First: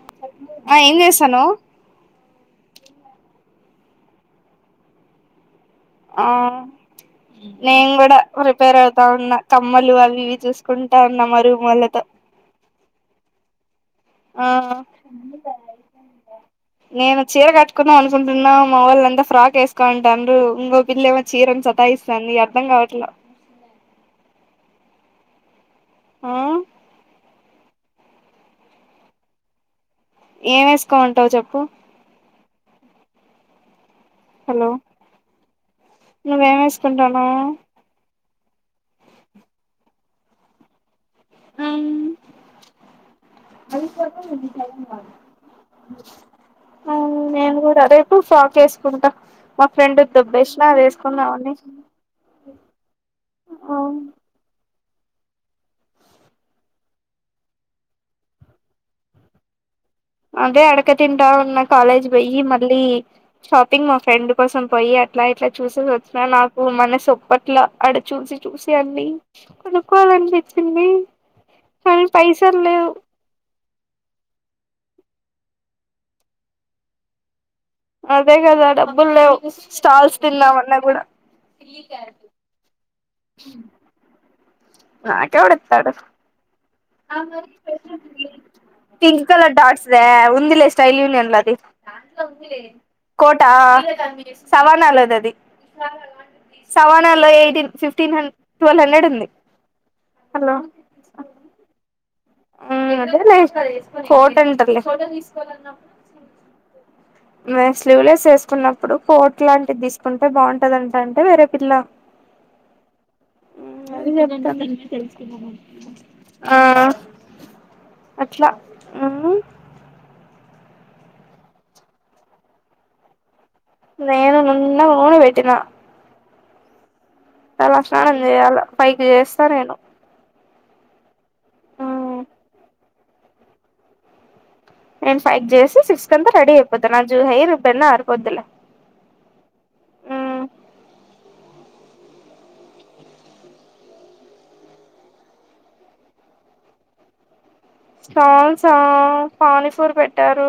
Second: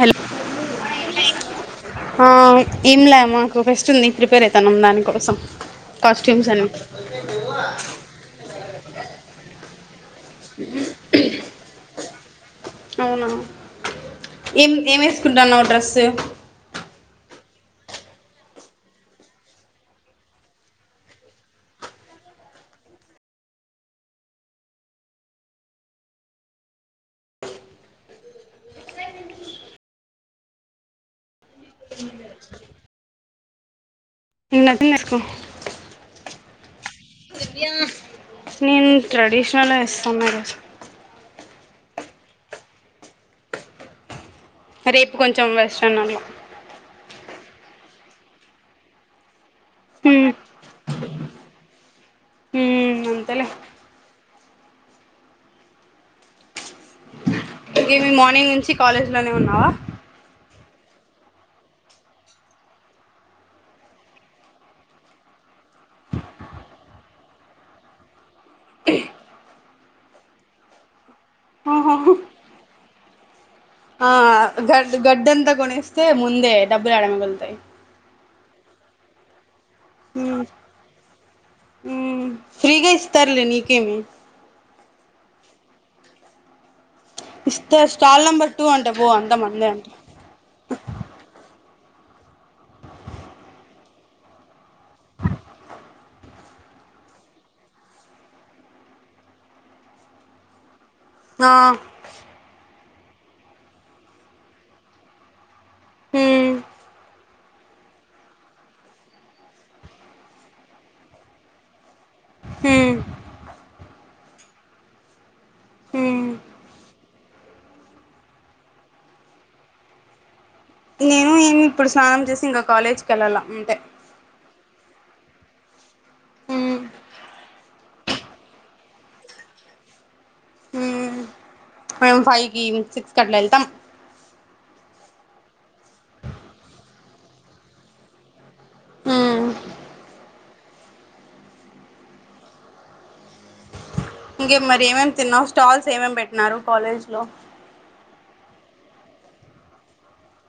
Hello ఆ ఏం చేస్తానవ్ ఆ ఎమ్ల అమ్మ సో ఫెస్ట్ ఉంది ప్రిపేర్ అవుతున్నాం దానికోసం ఆ కాస్ట్యూమ్స్ అని నేను కూడా ప్రిపేర్ అవుతా ఉన్నా కమ్మలు అవి ఇవి చూసుకుంటా ఉన్నా మా రూమ్ వల్లతో అవునా ఆ ఏం ఏం వేసుకుంటాన్నావు డ్రస్ నేను చీర కట్టుకుందాం అనుకుంటున్నా మా వాళ్ళ అంతా ఫ్రాక్ వేసుకో అంటారు ఇంకో పిల్ల ఏమో చీర అని సాతాయ్ ఇస్తంది అర్థం కావట్లా ఆ ఏం వేసుకోమంటావు చెప్పు ఈ నపిన్యేసుక్కో నువ్వు ఏం వేసుకుంటున్నావ్ నేను ట్రెడిషనల్ నేస్తాను రజు ఉమ్ అది రేపు కొంచెం వర్షనల్ల నేను కూడా రేపు ఫాక్ వేసుకుంటా మా ఫ్రెండ్ హ్మ్ దొబేసిన అది వే కుందామని హ్మ్ అంతేలే ఆ ఈవినింగ్ మార్నింగ్ నుంచి కాలేజ్ లోనే ఉన్నావా అదే అడక తింటా ఉన్న కాలేజ్ పోయి మళ్ళీ షాపింగ్ మా ఫ్రెండ్ కోసం పోయి అట్లా ఇట్లా చూసేసి వచ్చిన నాకు మనసు ఒప్పట్లే ఆడ చూసి చూసి అన్ని కొనుక్కోవాలనిపించింది ఓహో కానీ పైసలు లేవు ఆ గడ్ గడ్డంతా కొనిస్తే ముందే డబ్బులు ఏడ మిగులుతాయి అదే కదా డబ్బులు లేవు స్టాల్స్ హ్మ్ తిందామన్న కూడా హ్మ్ ఫ్రీగా ఇస్తారు లే నీకేమి నాకే ఎవడు ఇత్తాడు ఇస్తారు స్టాల్ నెంబర్ టూ అంట పో పింక్ అంత కలర్ మందే డాట్స్ అంట దే ఉందిలే స్టైల్ యూన్అన్లది కోట సవాణలాది సవాణలో ఎయిటిన్ పీట్టన్ ట్వెల్వ్ హ్యంరేండు ఉంది ఆ మ్ అదేలే ఫోటో ఉంటాది ‌ హ్మ్ నేను స్లీవ్ లస్ వేసుకున్నప్పుడు కోట్ లాంటిది తీసుకుంటే బాగుంటదింట అంటే వేరే పిల్ల హు మ్ అదే చెప్తా హ్మ్ ఆ అట్లా ఉ నేను ఇమ్ ఇప్పుడు స్నానం చేసి ఇంకా కాలేజ్ కి వెళ్ళాలా నేను నువ్వు ఉన్నావు వేట్టిన హ్మ్ తలస్థానం చేయాలి ఫైకే చేస్తా నేను హ్మ్ మేము ఫైవ్ కి సిక్స్క్ అట్లా వెళ్తాం నేను ఫైవ్ చేసి సిక్స్ కంతా రెడీ అయిపోతాను నా జూ హెయిర్ బెన్నా ఆరిపోద్దులే హ్మ్ ఇంకే మరి ఏమేం తిన్నావు స్టాల్స్ ఏమేమి పెట్టిన్నారు కాలేజ్ లో స్టాల్సా పానీపూరి పెట్టారు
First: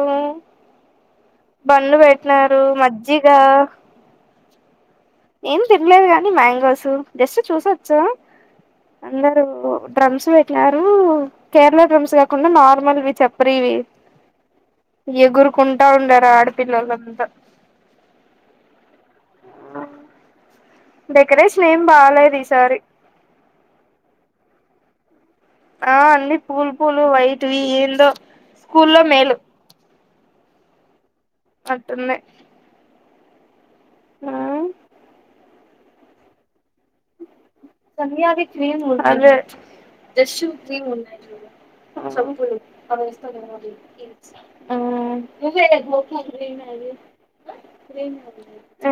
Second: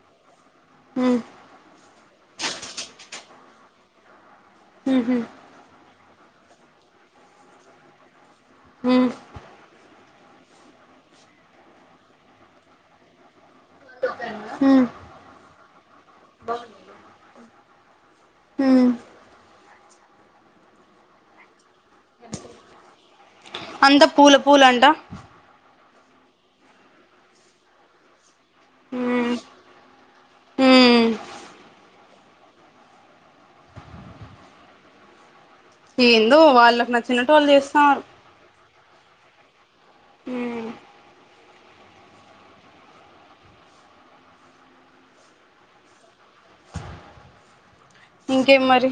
హ్మ్ బన్ను పెట్టినారు మజ్జిగా ఉ హు లేదు గానీ మ్యాంగోస్ జస్ట్ చూసొచ్చా హ్మ్ అందరు డ్రమ్స్ పెట్టినారు కేరళ డ్రమ్స్ కాకుండా నార్మలి వి చెప్పరివి హ్మ్ ఎగురుకుంటా ఉండారు ఆడపిల్లలంతా ఉ డెకరేషన్ ఏమి బాలేదు ఈసారి అంత పూల పూల అంట ఆ అన్ని పూలు పూలు వైట్వి ఎల్లో స్కూలో హ్మ్ మేలు హ్మ్ అట్టున్నాయి ఆ ఏందో వాళ్ళకి నచ్చినట్లు వాళ్ళు చేస్తారు క్రీమ్ ఉ దెష్ క్రీమ్ ఉన్నాయి స అస్ [unintelligible] [unintelligible] ఇంకేం మరి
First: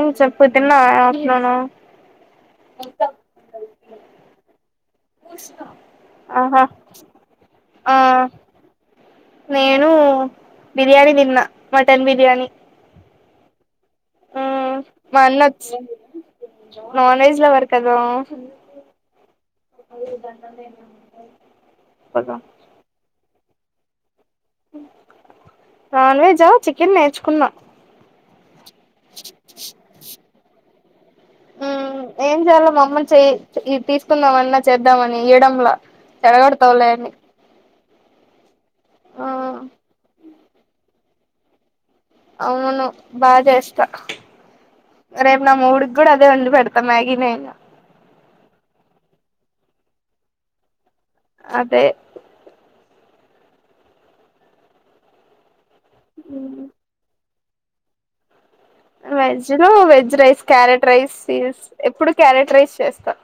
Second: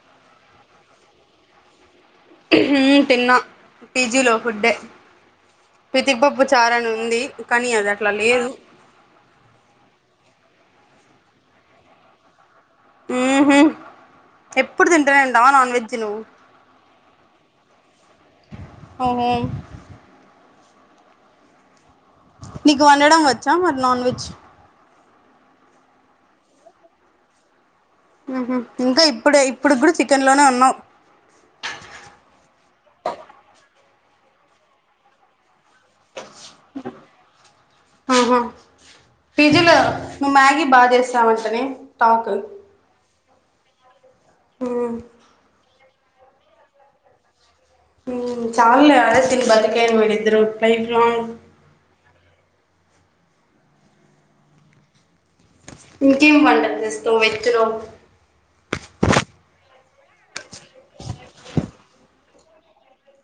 ఏం చెప్పు తిన్నావా ఆఫ్టర్నూన్ తిన్నా పీజీలో ఫుడ్డే పితిక్ పాప్పు ఆహా చారాని ఉంది కానీ అది ఆ అట్లా లేదు నేను బిర్యానీ తిన్నా మటన్ బిర్యానీ ఉహు ఉ ఎప్పుడు తింటూనే మల్ల ఉంటావా నాన్ వెజ్ వచ్చింది నువ్వు నాన్ వెజ్ లో పడతదో ఓహో నీకు వండం వచ్చా మరి నాన్ వెజ్ నాన్ వెెజా చికెన్ నేర్చుకున్నా ఇంకా ఇప్పుడే ఇప్పుడు కూడా చికెన్ లోనే ఉన్నావ్ ఏం చేయలో అమ్మని చెయ తీసుకుందామన్నా చేద్దామని ఇయ్యడాల చెడ కొడుతాలేన్ని ఆహా పిజిలో నువ్వు మ్యాగీ బాగా చేస్తావంటనే టాక్ అవును బాగా చేస్తా మ్మ్ రేపు నా మూడు కూడా అదే వండి పెడతా మ్యాగీ నే ఇగ ఉ చాల్లే అదే దీని బతుకేరు మీరిద్దరూ లైఫ్ లాంగ్ అదే ఇంకేం వంటల్ జేస్తవ్ వెజ్జ్ లో వెజ్ లో వెజ్ రైస్, క్యారెట్ రైస్ స్ ఎప్పుడు క్యారెట్ రైస్ చేస్తా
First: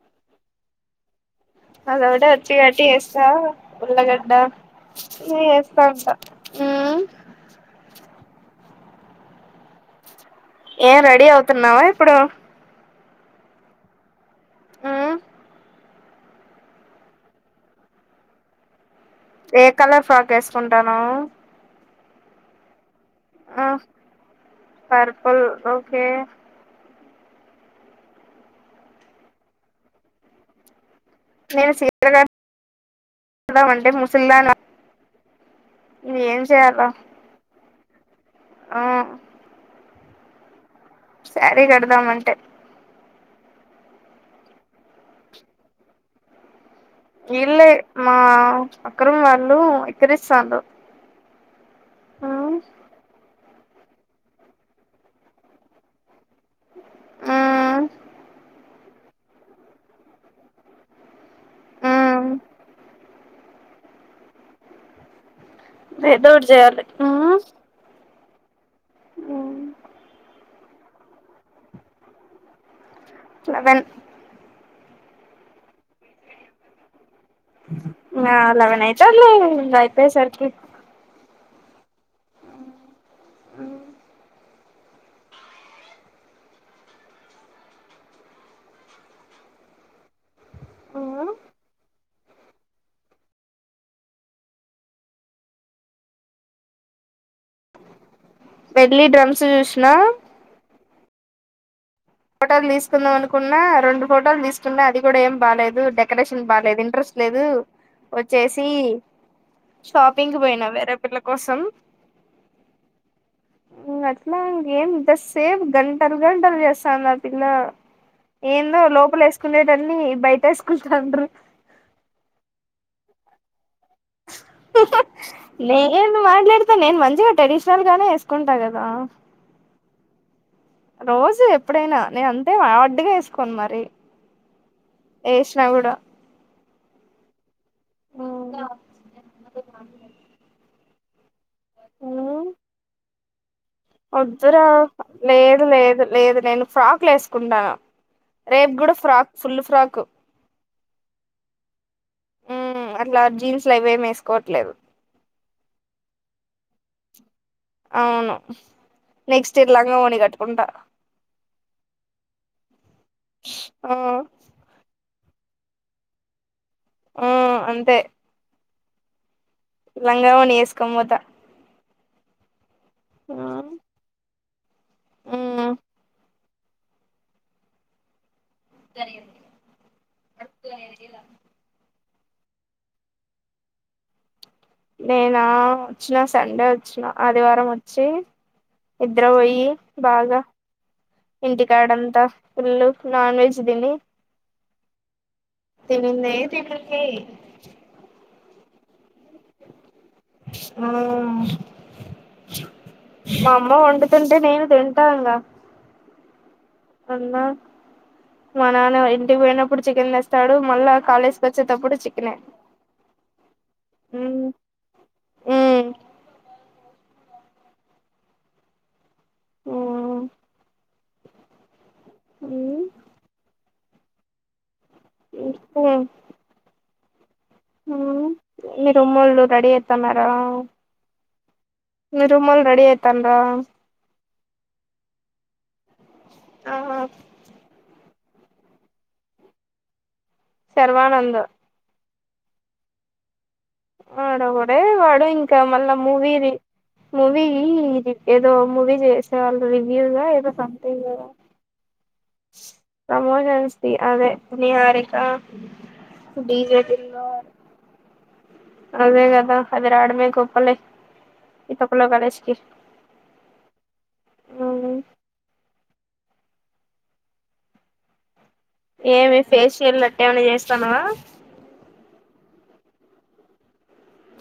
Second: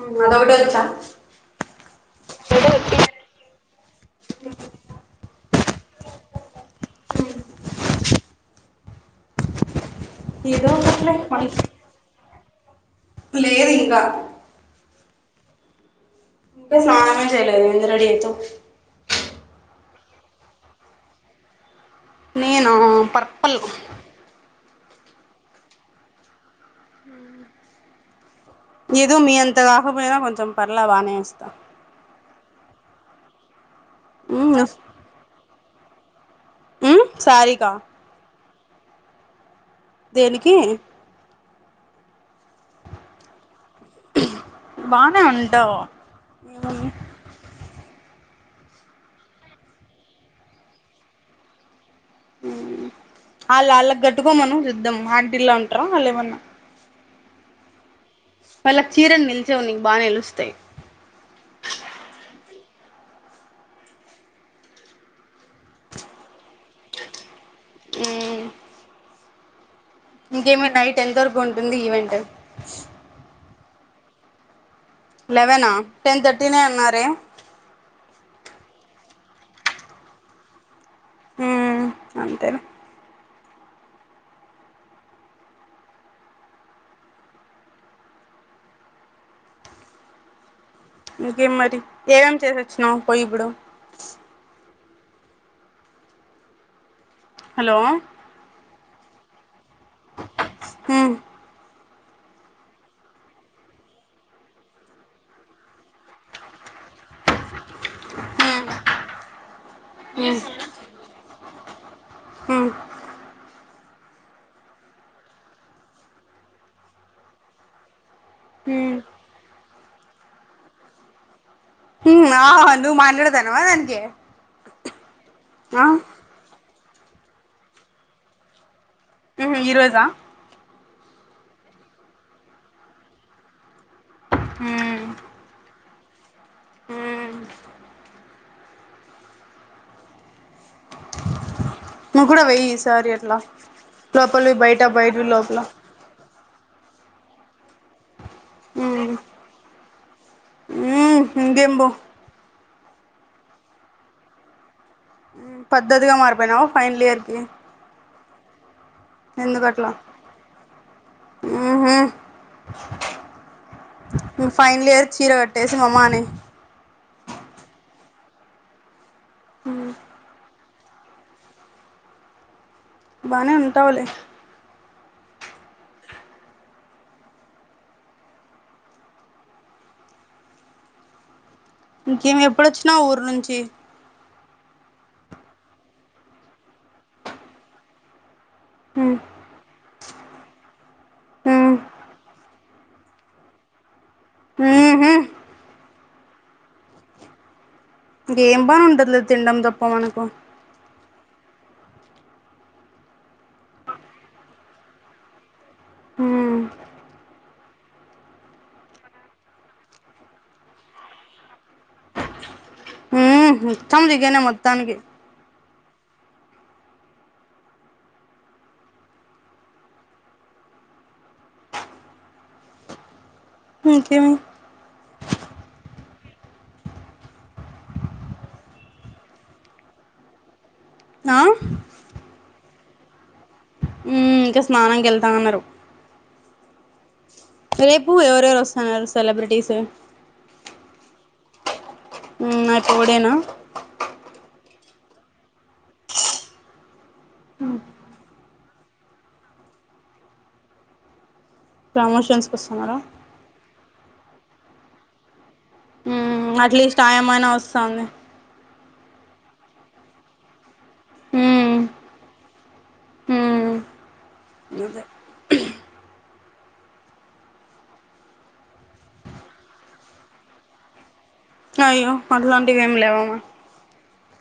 ఉమ్ అడొకటే వచ్చా అదోకటే వచ్చు గావట్టి చేస్తా ఉల్లగడ్డ ఇంగెస్ స్థావుంట ఉమ్ ఏదో ఏం ఒకటిలే రెడీ అవుతున్నావా ఇప్పుడు? గు లేదింకా మ్మ్ ఇంక స్నానమే జేయలేదు, ఎంత రడీ ఐతవ్ ఏ కలర్ ఫ్రాకేసుకుంటానవ్ నేను పర్పల్ పర్పుల్ ఓకే హ్మ్ ఎదో మీ అంతగాకపోయినా కొంచెం పర్లే బానే వేస్తా నేను సీర గడ్ గడదామంటే అంటే ముసల్దాన్ ఉమ్ ఇగ ఏం చేయాలా ఉమ్ సారిక ఆ దేనికి సారీ కడదామంటే బానే ఉంటావు ఈళ్ళే మా పక్కరూం వాళ్ళు ఇక్కిరిస్తాన్రు. ఆల్ ఆళ్ళగ్గట్టుకోమను జూద్దాం ఆంటీలంట్ర వాల్లేమన్నా మ్మ్ వాళ్ళక్ చీరల్ నిల్చోవు నీకు బా నిలుస్తాయి. ఆ ఏదోకటి జేయాలి ఉమ్ ఉమ్ ఇంకేమొ నైట్ ఎంత వరకు ఉంటుంది ఈవెంట్ లేవన్ లెవనా? టెన్ థర్టీ నె అన్నారే ఆ లెవన్ అయితదిలే అయిపోయేసరికి ఉమ్ అంతేలే ఉమ్ మ్మ్ ఇంకేం మరి? ఏమేం చేసొచ్చినావు పోయిప్పుడు? హలో పెళ్లి డ్రమ్స్ జూస్నా హ్మ్ ఫోటోల్ దీసుకుందామనుకున్నా, రెండు ఫోటోలు దీసుకున్నా అది గుడ ఏం బాలేదు డెకరేషన్ బాలేదు ఇంట్రస్ లేదు ఒచ్చేసి హ్మ్ షాపింగ్కి పోయిన వేరే పిల్ల కోసం హ్మ్ ఇంగట్లా ఏం ఇంతసేపు గంటల్ గంటల్ జేస్ ఏందో హ్మ్ లోపలేసుకునేటన్నీ బయటేసుకుంటాండ్రు హ్మ్ ఆ హా హా హ నువ్ మాట్లాడతానవా దాన్ గ్ నేన్ మాట్లాడుత్ తే నేను మంచిగ ట్రెడిషనల్ గానే ఏసుకుంటా గదా ఉమ్ హు ఈ రోజా రోజు ఎప్పుడైనా నేను అంతేమ్ ఆడ్డ్ గ ఏసుకోను మరి ఏష్న గూడ హ్మ్ ఉమ్ నువ్ కూడా వెయ్యి ఈ సారి అట్లా లోపలివి వద్దురా బయట బయటివి లోపల లేదు లేదు లేదు నేను ఫ్రాక్లు వేసుకుంటాన రేపు కూడా ఫ్రాక్ ఫుల్ ఫ్రాక్ హుమ్మ్ ఇంగెంబో హుమ్మ్ అట్లా జీన్స్ లవ్వేం వేసుకోవట్లేదు పద్ద్దతిగా మారిపోయినవ ఫైనల్ ఇయర్ కి అవును నెక్స్ట్ ఇయర్ లంగా ఓని కట్టుకుంటా మ్ ఆ హు ఫ్యానల్ ఇయర్ చీర కట్టే సి మమ్మానై హు అంతే లంగావోని వేసుకోనిపోత బానే ఉంటావులేి మ్మ్ సర అద ఇంకేం ఎప్పుడొచ్చినవ్ ఊరు నుంచి నేనా వచ్చిన సండే వచ్చిన ఆదివారం వచ్చి హ్మ్ నిద్ర పొయ్యి బాగా హ్మ్ ఇంటికాడంతా పుల్లు నాన్ వెజ్ తిని మ్మ్ హు తినిందే తినుల్లి ఇంకేం పని ఉంటుంది తిినడం తప్ప మనకు ఆ మా అమ్మ వండుతుంటే నేను తింటాంగా ఉమ్ అన్నా మా నాన్న ఇంటికి పోయినప్పుడు చికెన్ తెస్తాడు మళ్ళా కాలేజ్కి వచ్చేటప్పుడు చికెన్ మ్ హు సంజీగానే మొత్తానికి ఆ హు ఇంకేం కు హు మీ రూమోళ్ళు రెడీ అయితాన్నరా ఆ మీ రూమోళ్ళు రెడిీ అయితాండ్ర హు ఇంకా స్నాననికేళ్తా అన్నారు ఆహ రేపు ఎవరెవరు వస్తున్నారు సెలబ్రిటీస్ శర్వానంద్ హు మరి పోవుడేనా ఆడోగాడే వాడు ఇంకా మళ్ళా మూవీ ది మూవీ ఇది ఏదో మూవీ చేసేవాళ్ళు రివ్యూ దా ఏదో సంథింగ్ ప్రమోషన్స్కి వస్తున్నారా ని అదే నిహారిక డి ఉమ్ జె అట్లీస్ట్ టిల్లు ఆయమైనా వస్తాంది అదేగదా అదిరాడమే గోప్పలే ఉమ్ పప్పులో కాలేసుంటి అద ఏమి ఫేషియల్ నట్టేమైన్నా చేస్తాన్నవా అయ్యో అట్లాంటివి ఏం లేవామా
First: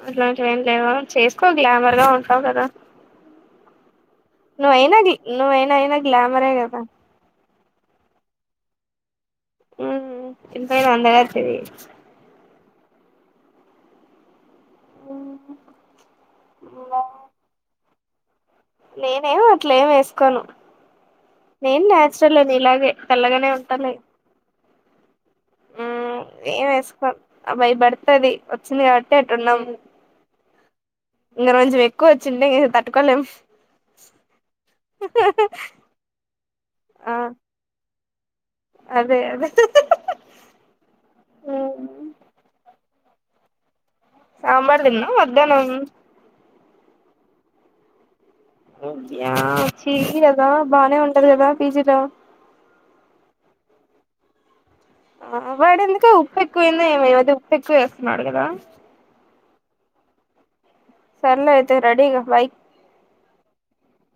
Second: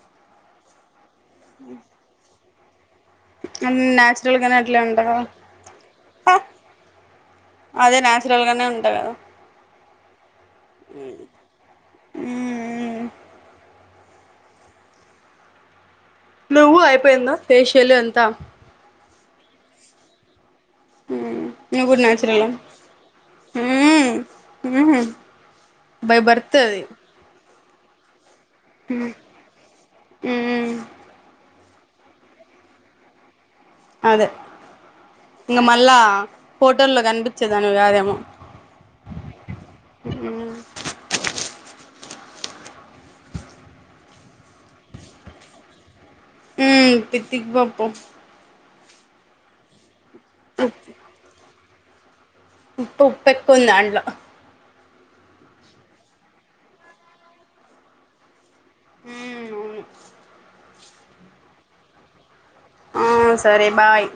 అట్లాంటివి ఏం లేవా చేసుకో గ్లామర్ గా ఉంటావు కదా అన్ని న్యాచురల్ గానే అట్లే నువైనా ఉంటా గ్ కదా నువైనా అయినా గ్లామరే కదా అదే నచురల్ గానే ఉంటా కదా మ్ హు ఎంతైనా అందేగత్తిది. ఉమ్ నువ్వు అయిపోయింద ఫేషియల్ అంత నేను అట్లేం వేసుకోను నేను నువ్వు కూడా న్యాచురలే నాచురలా నీ లాగే తెల్లగనే ఉంటాంలే. మ్ హు బై బర్త్ అది. ఆ బై బర్త్ అది వచ్చింది కాబట్టి అట్టున్నాం మ్మ్ ఇంగ రొంచెం ఎక్ ఎక్కువొచ్చింటే ఇంగ తట్టుకోలేం. అదే ఇంగ మళ్ళా ఫోటోల్లో ఆ కనిపిచ్చేదానివి కాదేమో అదే అదే సాంబార్ తిన్నా మధ్యాహ్నం మ్మ్ తిక్తిక్ పప్పు యా చెయ్యి కదా బానే ఉంటది కదా పీజీలో ఉత్త ఉప్పెక్కువుంది దాంట్లో ఆ వాడేందుకో ఉప్పెక్కువైందో ఏమో ఈ మధ్య ఉప్పెక్కువెస్తున్నాడు గదా మ్మ్మ్ అవును సర్లే అయితే రెడీగా బైయ్ ఆ సరే బాయ్.